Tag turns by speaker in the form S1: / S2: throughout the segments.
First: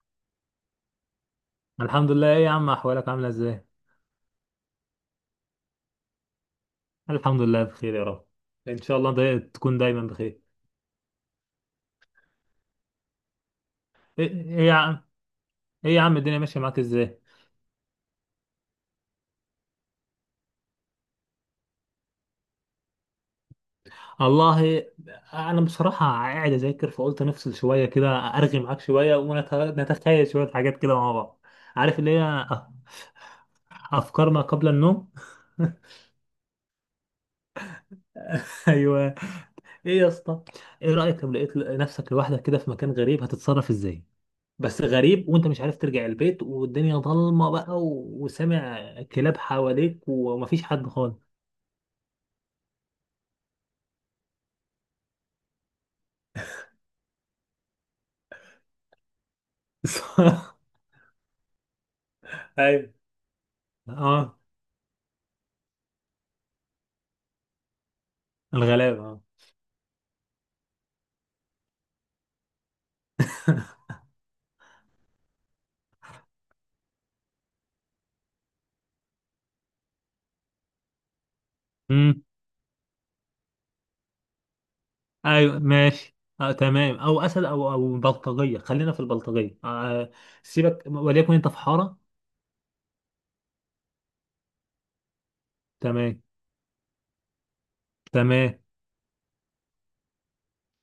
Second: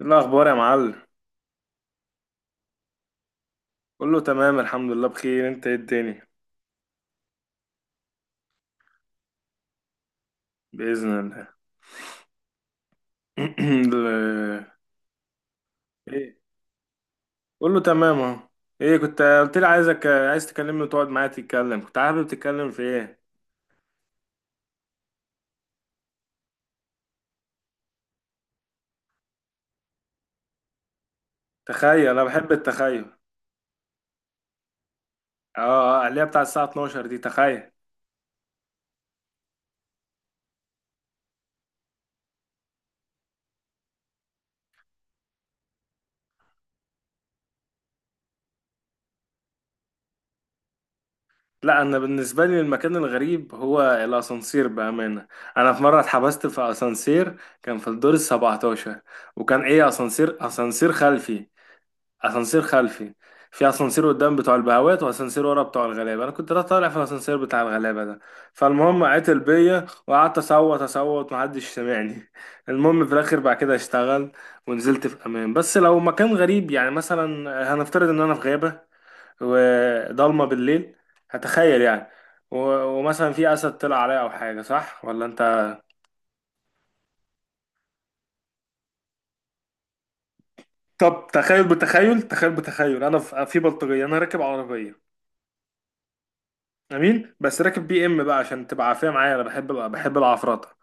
S1: إيه الأخبار يا معلم؟
S2: الحمد لله. ايه يا عم، احوالك عامله ازاي؟
S1: كله تمام، الحمد لله بخير. أنت إيه الدنيا؟
S2: الحمد لله بخير يا رب. ان شاء الله تكون دايما بخير.
S1: بإذن الله.
S2: ايه
S1: ال-
S2: إيه يا عم، ايه يا عم
S1: إيه،
S2: الدنيا ماشيه معاك ازاي؟
S1: كله تمام أهو. إيه، كنت قلت لي عايز تكلمني وتقعد معايا تتكلم، كنت حابب تتكلم في إيه؟
S2: والله انا بصراحه قاعد اذاكر، فقلت نفصل شويه كده ارغي معاك شويه ونتخيل شويه حاجات كده مع بعض. عارف
S1: تخيل،
S2: اللي
S1: أنا
S2: هي
S1: بحب التخيل.
S2: افكار ما قبل النوم.
S1: آه، آه، اللي هي بتاع الساعة 12 دي، تخيل.
S2: ايوه، ايه يا اسطى، ايه رايك لو لقيت نفسك لوحدك كده في مكان غريب هتتصرف ازاي؟ بس غريب وانت مش عارف ترجع البيت والدنيا ضلمه بقى وسامع كلاب حواليك ومفيش حد خالص.
S1: لا، أنا بالنسبة لي المكان الغريب هو الأسانسير بأمانة. أنا في مرة اتحبست في أسانسير، كان في الدور السبعتاشر، وكان أسانسير، أسانسير خلفي. اسانسير
S2: ايوه.
S1: خلفي. في اسانسير قدام
S2: اه،
S1: بتوع البهوات، واسانسير ورا بتوع الغلابه. انا كنت طالع في الاسانسير بتاع الغلابه ده، فالمهم
S2: الغلابه اه.
S1: عتل بيا، وقعدت اصوت اصوت، محدش سامعني. المهم في الاخر بعد كده اشتغل، ونزلت في امان. بس لو مكان غريب، يعني مثلا هنفترض ان انا في غابه وضلمه بالليل، هتخيل يعني.
S2: امم.
S1: و- ومثلا في اسد طلع عليا او حاجه، صح ولا انت؟
S2: ايوه ماشي، آه تمام، او اسد او بلطجيه، خلينا في البلطجيه آه. سيبك،
S1: طب
S2: وليكن انت في
S1: تخيل،
S2: حاره.
S1: بتخيل، انا في بلطجيه، انا راكب عربيه،
S2: تمام.
S1: امين، بس راكب بي ام بقى
S2: تمام
S1: عشان تبقى عافيه معايا، انا بحب العفرطه.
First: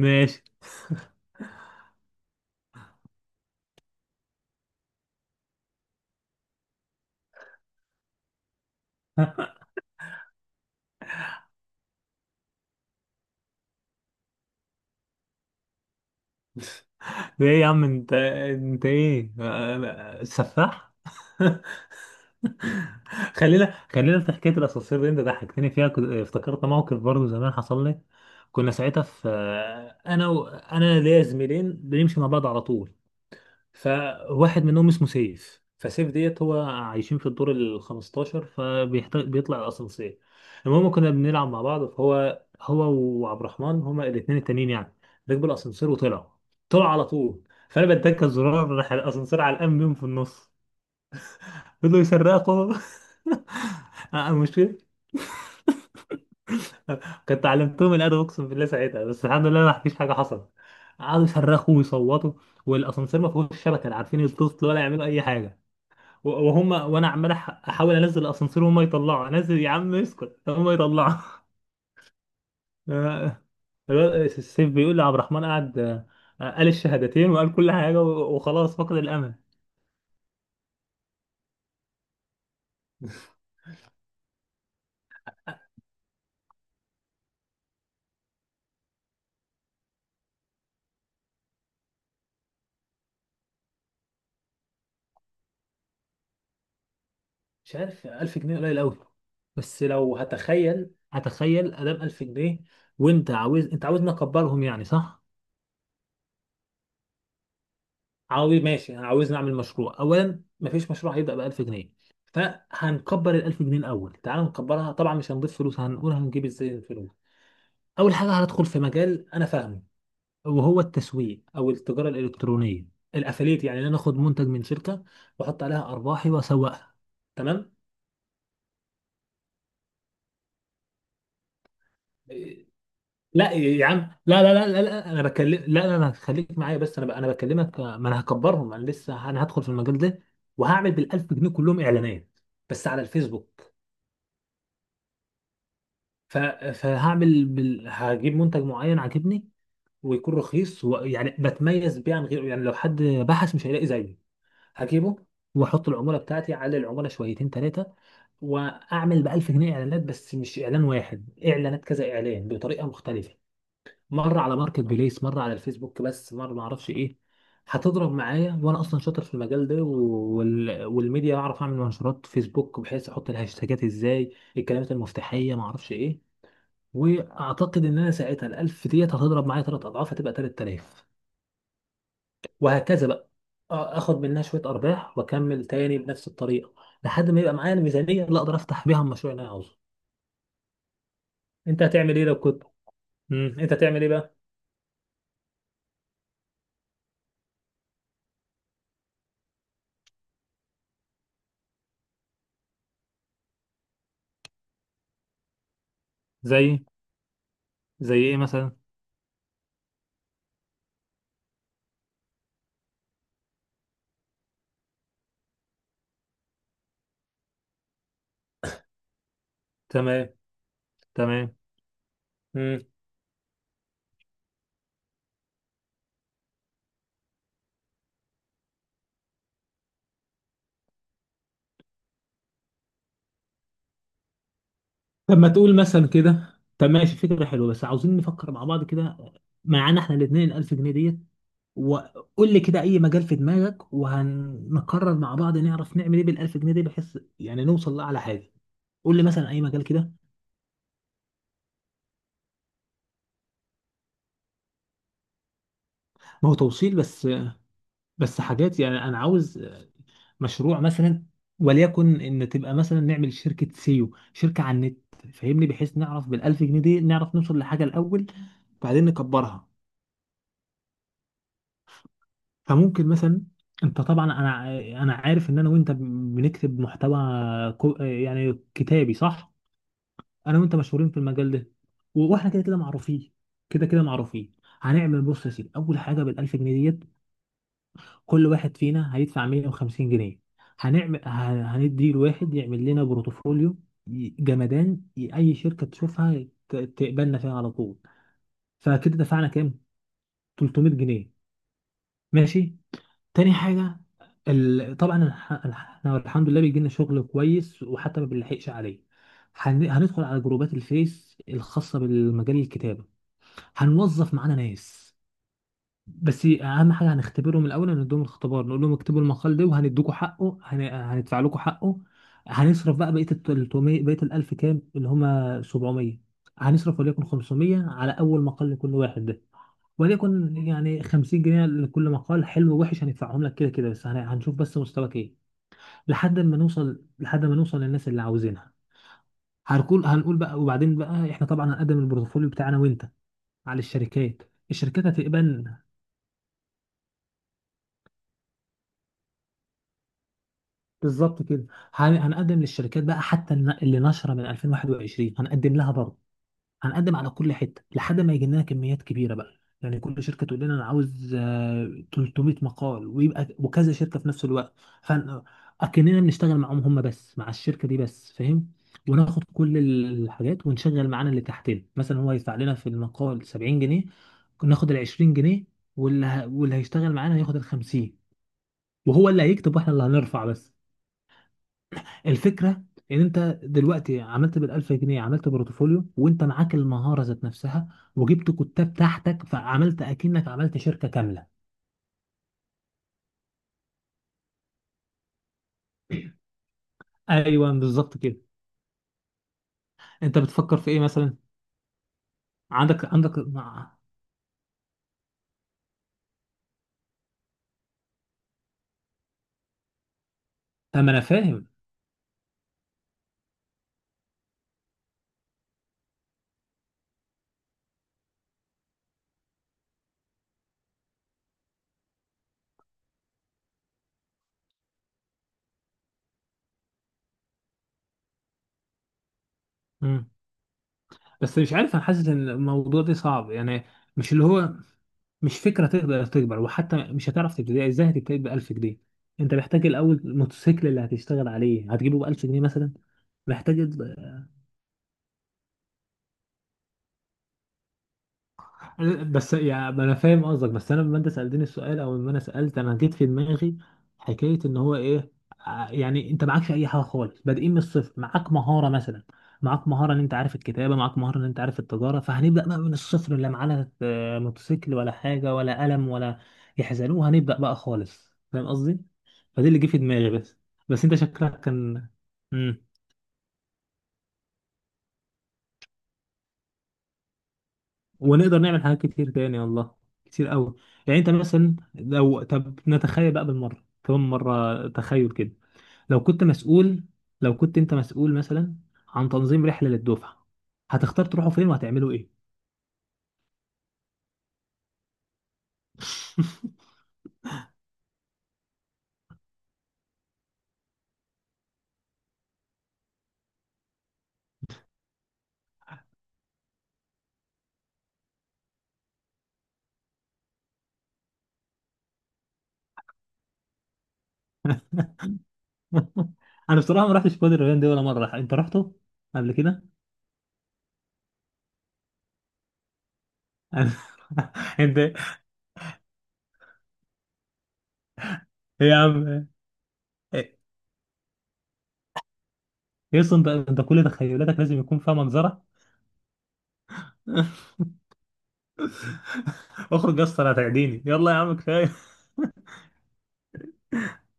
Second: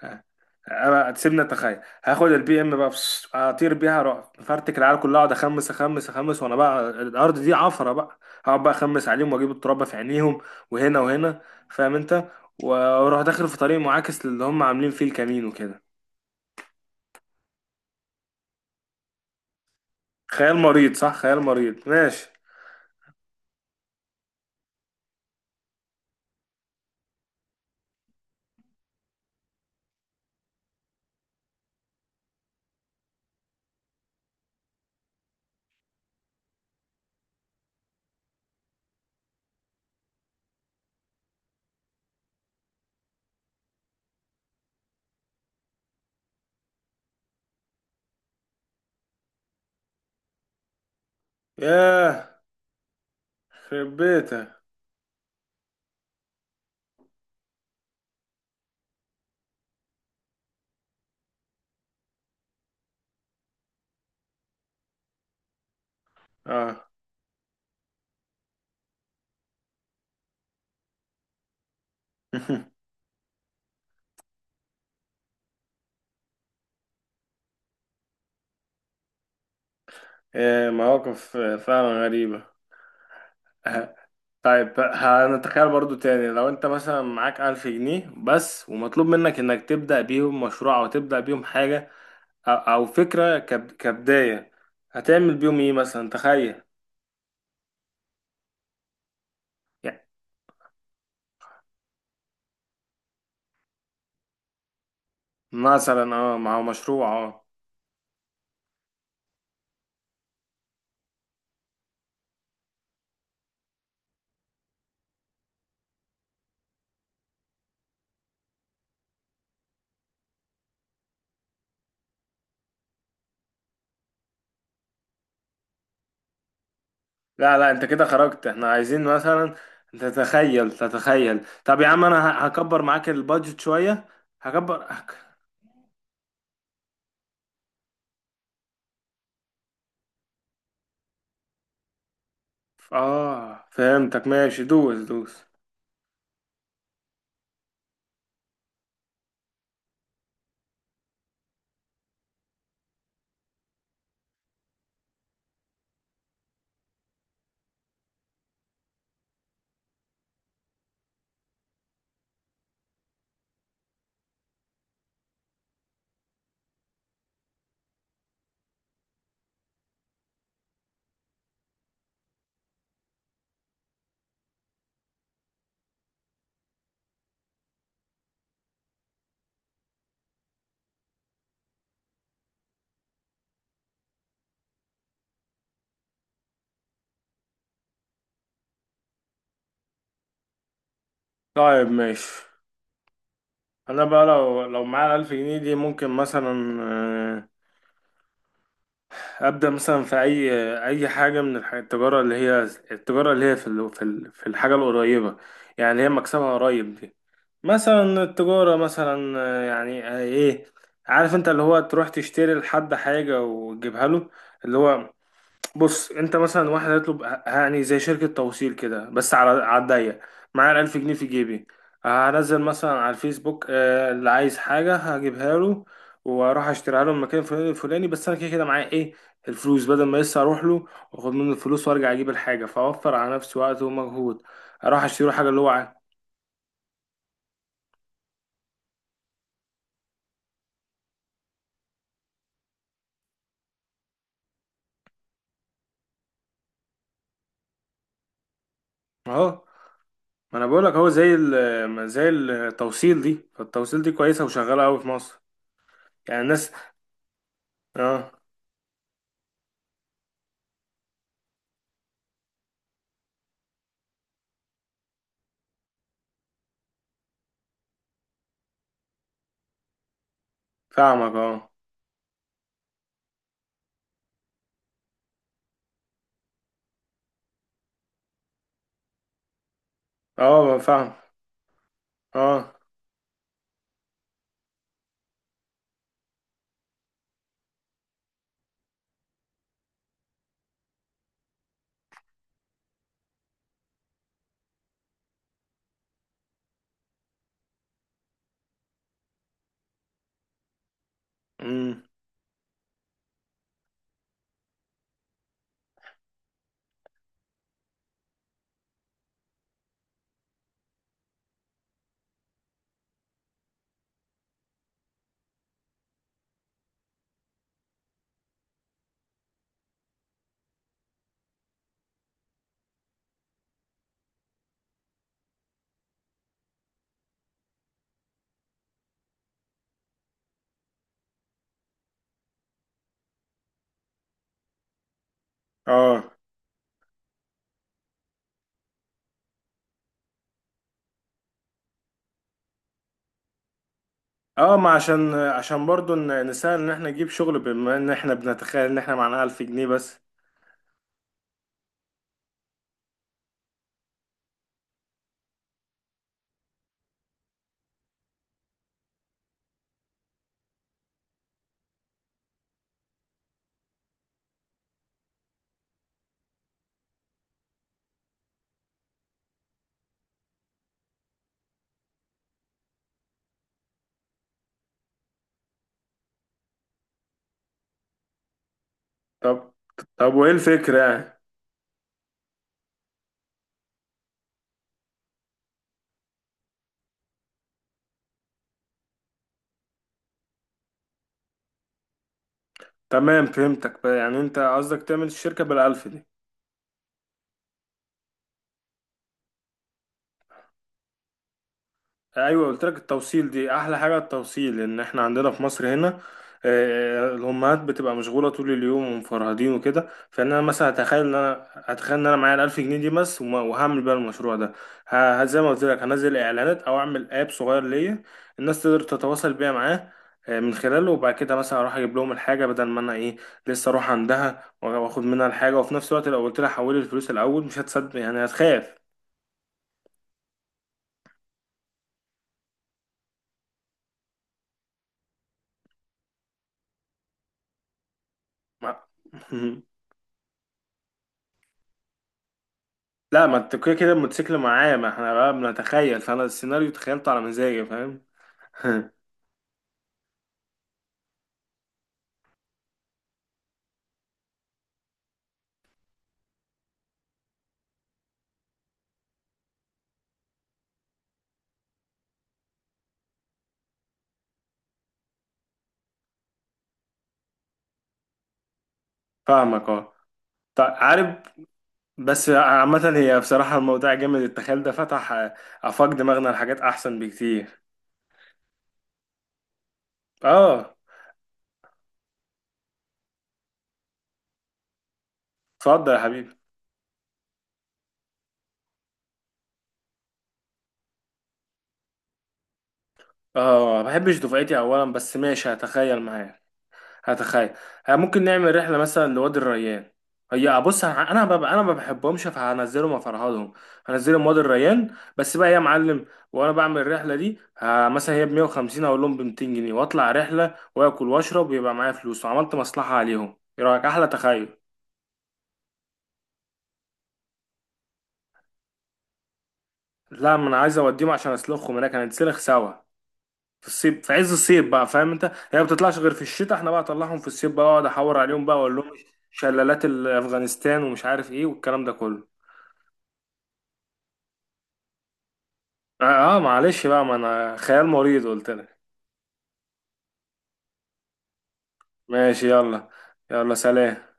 S1: ها، انا تسيبني اتخيل، هاخد البي ام بقى، بس اطير بيها اروح فرتك العيال كلها، اقعد اخمس اخمس اخمس، وانا بقى الارض دي عفره بقى. هقعد بقى اخمس عليهم واجيب التراب في عينيهم، وهنا وهنا، فاهم انت؟ واروح داخل في طريق معاكس للي هم عاملين فيه الكمين وكده.
S2: ده ايه يا عم، انت ايه، آه،
S1: خيال مريض،
S2: سفاح.
S1: صح؟ خيال مريض، ماشي.
S2: خلينا في حكايه الاسانسير دي، انت ضحكتني فيها. افتكرت موقف برضه زمان حصل لي. كنا ساعتها في، انا ليا زميلين بنمشي مع بعض على طول. فواحد منهم اسمه سيف، فسيف ديت هو عايشين في الدور ال 15 فبيطلع الاسانسير. المهم كنا بنلعب مع بعض، فهو وعبد الرحمن هما الاثنين التانيين يعني. ركبوا الاسانسير وطلعوا، طلعوا على طول. فانا بدك الزرار، راح الاسانسير على الام بيهم في النص. فضلوا
S1: ياه،
S2: يسرقوا.
S1: خرب بيتك.
S2: المشكلة كنت علمتهم الادب اقسم بالله ساعتها، بس الحمد لله ما فيش حاجه حصلت. قعدوا يصرخوا ويصوتوا، والاسانسير ما فيهوش شبكه، لا عارفين يتصلوا ولا يعملوا اي حاجه. وهم
S1: اه.
S2: وانا عمال احاول انزل الاسانسير وهم يطلعوا، انزل يا عم اسكت، هم يطلعوا. آه، الواد السيف بيقول لي عبد الرحمن قعد، آه، قال الشهادتين وقال كل حاجه وخلاص فقد الامل.
S1: إيه، مواقف فعلا غريبه. طيب، هنتخيل برضو تاني، لو انت مثلا معاك 1000 جنيه بس، ومطلوب منك انك تبدأ بيهم مشروع او تبدأ بيهم حاجة، أو فكرة كبداية، هتعمل بيهم ايه مثلا؟ تخيل.
S2: مش عارف، 1000 جنيه قليل قوي. بس
S1: يعني
S2: لو هتخيل، هتخيل ادام 1000 جنيه، وانت عاوز، انت عاوزني اكبرهم يعني صح؟
S1: مثلا اه، مع مشروع، اه.
S2: عاوز ماشي، عاوز نعمل مشروع. اولا مفيش مشروع هيبدا ب 1000 جنيه، فهنكبر ال 1000 جنيه الاول. تعال نكبرها. طبعا مش هنضيف فلوس، هنقول هنجيب ازاي الفلوس. اول حاجه هندخل في مجال انا فاهمه، وهو التسويق او التجاره الالكترونيه، الافليت. يعني ان انا اخد منتج من شركه واحط عليها ارباحي واسوقها.
S1: لا لا،
S2: تمام.
S1: انت كده خرجت، احنا عايزين مثلا تتخيل تتخيل. طب يا عم، انا
S2: إيه،
S1: هكبر معاك
S2: لا
S1: البادجت
S2: يا عم،
S1: شوية.
S2: لا لا لا لا,
S1: هكبر
S2: لا
S1: هك-
S2: انا بكلم، لا خليك معايا، انا بكلمك آه، ما انا هكبرهم، انا لسه انا هدخل في المجال ده. وهعمل بال 1000 جنيه كلهم اعلانات، بس على
S1: اه،
S2: الفيسبوك.
S1: فهمتك. ماشي، دوس دوس.
S2: ف- فهعمل هجيب منتج معين عاجبني ويكون رخيص ويعني بتميز بيه عن غيره، يعني لو حد بحث مش هيلاقي زيه. هجيبه واحط العموله بتاعتي على العموله شويتين ثلاثه، واعمل ب 1000 جنيه اعلانات، بس مش اعلان واحد، اعلانات كذا اعلان بطريقه مختلفه. مره على ماركت بليس، مره على الفيسبوك بس، مره ما اعرفش ايه. هتضرب معايا، وانا اصلا شاطر في المجال ده والميديا، بعرف اعمل منشورات فيسبوك بحيث احط الهاشتاجات ازاي، الكلمات المفتاحيه ما اعرفش ايه. واعتقد ان انا ساعتها ال 1000 ديت هتضرب معايا ثلاث اضعاف، هتبقى 3000، وهكذا بقى. آه، اخد منها شويه ارباح واكمل تاني بنفس الطريقه، لحد ما يبقى معايا الميزانيه اللي اقدر افتح بيها المشروع اللي انا عاوزه. انت
S1: طيب،
S2: هتعمل ايه لو
S1: ماشي،
S2: كنت، امم، انت هتعمل
S1: انا
S2: ايه
S1: بقى
S2: بقى؟
S1: لو معايا 1000 جنيه دي، ممكن مثلا آه، ابدا مثلا في اي حاجه من التجاره اللي هي، التجاره اللي هي في الحاجه القريبه، يعني اللي هي مكسبها
S2: زي؟
S1: قريب دي.
S2: زي
S1: مثلا
S2: ايه
S1: التجاره
S2: مثلا؟
S1: مثلا آه، يعني آه، ايه. عارف انت اللي هو تروح تشتري لحد حاجه وتجيبها له، اللي هو، بص انت مثلا واحد هيطلب، يعني زي شركة توصيل كده، بس على الضيق.
S2: تمام.
S1: معايا ال1000 جنيه في
S2: تمام.
S1: جيبي، هنزل
S2: امم.
S1: مثلا على الفيسبوك آه، اللي عايز حاجة هجيبها له، وأروح أشتريها له من مكان فلاني الفلاني، بس أنا كده كده معايا إيه الفلوس، بدل ما لسه أروح له وأخد منه الفلوس وأرجع أجيب الحاجة، فأوفر على نفسي وقت ومجهود، أروح أشتري له
S2: طب ما
S1: حاجة اللي هو
S2: تقول
S1: عايزها.
S2: مثلا كده، طب ماشي فكره حلوه، بس عاوزين نفكر مع بعض كده. معانا احنا الاثنين 1000 جنيه ديت، وقول لي كده اي مجال في دماغك، وهنقرر مع بعض نعرف نعمل ايه بالالف جنيه دي بحيث يعني نوصل لاعلى حاجه. قول لي مثلا اي
S1: أهو،
S2: مجال كده.
S1: ما أنا بقولك أهو زي زي التوصيل دي، فالتوصيل دي كويسة وشغالة أوي في مصر، يعني
S2: ما هو
S1: الناس.
S2: توصيل بس،
S1: أه،
S2: بس حاجات يعني انا عاوز مشروع مثلا، وليكن ان تبقى مثلا نعمل شركه سيو، شركه على النت، فاهمني، بحيث نعرف بالالف جنيه دي نعرف نوصل لحاجه الاول بعدين نكبرها.
S1: فاهمك. أه،
S2: فممكن مثلا، انت طبعا، انا عارف ان انا وانت بنكتب محتوى يعني كتابي صح. انا وانت
S1: أه،
S2: مشهورين
S1: فاهم.
S2: في المجال ده، واحنا كده
S1: اه.
S2: كده معروفين، كده كده معروفين. هنعمل، بص يا سيدي، اول حاجه بالالف جنيه ديت كل واحد فينا هيدفع 150 جنيه. هنعمل هندي الواحد يعمل لنا بروتوفوليو جمدان، اي شركه تشوفها تقبلنا فيها على طول. فكده دفعنا كام؟ 300 جنيه.
S1: امم.
S2: ماشي. تاني حاجه طبعا احنا الحمد لله بيجي لنا شغل كويس وحتى ما بنلحقش عليه. هندخل على جروبات الفيس الخاصه بالمجال الكتابه، هنوظف معانا ناس، بس اهم حاجه هنختبرهم الاول. هنديهم الاختبار، نقول لهم اكتبوا المقال ده وهندوكوا حقه، هندفع لكم حقه. هنصرف بقى بقيه ال 300، بقيه ال 1000 كام اللي هم؟ 700. هنصرف وليكن 500 على اول مقال لكل واحد ده، وليكن يعني 50 جنيه لكل مقال، حلو ووحش هندفعهم لك كده كده، بس هنشوف بس مستواك ايه
S1: اه.
S2: لحد ما نوصل، لحد ما نوصل للناس اللي عاوزينها. هنقول بقى، وبعدين بقى احنا طبعا هنقدم البورتفوليو بتاعنا وانت على الشركات.
S1: اه، ما
S2: الشركات
S1: عشان
S2: هتقبل
S1: عشان برضو نسهل ان احنا نجيب شغل، بما ان احنا بنتخيل ان احنا معانا 1000 جنيه بس.
S2: بالظبط كده. هنقدم للشركات بقى، حتى اللي نشره من 2021 هنقدم لها برضه. هنقدم على كل حته لحد ما يجي لنا كميات كبيره بقى. يعني كل شركه تقول لنا انا عاوز آه، 300 مقال، ويبقى وكذا شركه في نفس الوقت، فاكننا بنشتغل معاهم هم بس، مع الشركه دي بس، فاهم؟ وناخد كل الحاجات ونشغل معانا اللي تحتنا. مثلا هو يدفع لنا في المقال 70 جنيه، ناخد ال 20 جنيه، واللي هيشتغل معانا هياخد ال 50، وهو اللي
S1: طب
S2: هيكتب واحنا اللي
S1: طب
S2: هنرفع
S1: وايه
S2: بس.
S1: الفكرة يعني؟
S2: الفكره ان انت دلوقتي عملت بال1000 جنيه عملت بورتفوليو، وانت معاك المهاره ذات نفسها، وجبت كتاب تحتك، فعملت اكنك عملت شركه كامله.
S1: تمام، فهمتك بقى، يعني انت قصدك تعمل الشركة بالألف دي.
S2: ايوه بالظبط كده. انت بتفكر في ايه مثلا؟
S1: ايوه، قلت لك
S2: عندك
S1: التوصيل دي احلى حاجه. التوصيل، ان احنا عندنا في مصر هنا آه، الامهات بتبقى مشغوله طول اليوم ومفرهدين وكده، فان انا مثلا
S2: طب ما انا فاهم.
S1: هتخيل ان انا معايا ال1000 جنيه دي بس، وهعمل بيها المشروع ده. زي ما قلت لك، هنزل اعلانات او اعمل اب صغير ليا، الناس تقدر تتواصل بيها معاه آه، من خلاله، وبعد كده مثلا اروح اجيب لهم الحاجه، بدل ما انا ايه، لسه اروح عندها واخد منها الحاجه، وفي نفس الوقت لو قلت لها حولي الفلوس الاول مش هتصدق، يعني هتخاف.
S2: مم. بس مش عارف، انا حاسس ان الموضوع ده صعب يعني. مش اللي هو، مش فكره تقدر تكبر، وحتى مش هتعرف تبتدي ازاي، هتبتدي ب 1000 جنيه؟ انت محتاج الاول الموتوسيكل اللي هتشتغل عليه هتجيبه ب 1000 جنيه مثلا؟
S1: لا، ما انت
S2: محتاج،
S1: كده كده الموتوسيكل معايا، ما احنا بقى بنتخيل، فانا السيناريو تخيلته على مزاجي، فاهم؟
S2: بس يا ما انا فاهم قصدك، بس انا لما انت سالتني السؤال او لما انا سالت انا جيت في دماغي حكايه ان هو ايه، يعني انت معكش اي حاجه خالص، بادئين من الصفر. معاك مهاره مثلا، معاك مهاره ان انت عارف الكتابه، معاك مهاره ان انت عارف التجاره، فهنبدا بقى من الصفر، لا معانا آه، موتوسيكل ولا حاجه ولا قلم ولا يحزنوه، هنبدا بقى خالص. فاهم قصدي؟ فدي اللي
S1: فاهمك
S2: جه في
S1: اه.
S2: دماغي بس.
S1: طيب،
S2: بس انت
S1: عارف،
S2: شكلك كان.
S1: بس عامة هي بصراحة الموضوع جامد، التخيل ده فتح آه، آفاق دماغنا لحاجات أحسن بكتير.
S2: ونقدر نعمل حاجات كتير تاني والله، كتير قوي.
S1: اه.
S2: يعني انت مثلا لو، طب نتخيل بقى بالمره، كمان مره تخيل كده.
S1: اتفضل يا
S2: لو كنت
S1: حبيبي.
S2: مسؤول، لو كنت انت مسؤول مثلا عن تنظيم رحله للدفعه، هتختار تروحوا فين وهتعملوا ايه؟
S1: اه، ما بحبش دفعتي أولا، بس ماشي هتخيل معايا. هتخيل. ها، ممكن نعمل رحلة مثلا لوادي الريان. هي بص، انا ما بحبهمش، فهنزلهم وافرهدهم. هنزلهم وادي الريان بس بقى يا معلم، وانا بعمل الرحلة دي ها، مثلا هي ب 150، اقول لهم ب 200 جنيه، واطلع رحلة واكل واشرب، ويبقى معايا فلوس، وعملت مصلحة عليهم، ايه رأيك؟ احلى تخيل.
S2: انا بصراحه ما رحتش وادي الريان دي ولا مره. انت رحته قبل كده؟
S1: لا، ما انا عايز اوديهم عشان اسلخهم هناك، هنتسلخ سوا. في
S2: أنا-
S1: الصيف، في عز الصيف بقى،
S2: انت
S1: فاهم انت؟ هي ما بتطلعش غير في الشتاء، احنا بقى اطلعهم في الصيف بقى، اقعد احور عليهم بقى
S2: يا
S1: واقول لهم
S2: عم،
S1: شلالات افغانستان ومش عارف ايه والكلام ده كله.
S2: يس، انت كل تخيلاتك لازم يكون فيها منظره.
S1: اه آه، معلش بقى، ما انا خيال مريض قلت لك.
S2: اخرج يا اسطى هتعديني، يلا يا عم كفايه.
S1: ماشي، يلا. يلا سلام.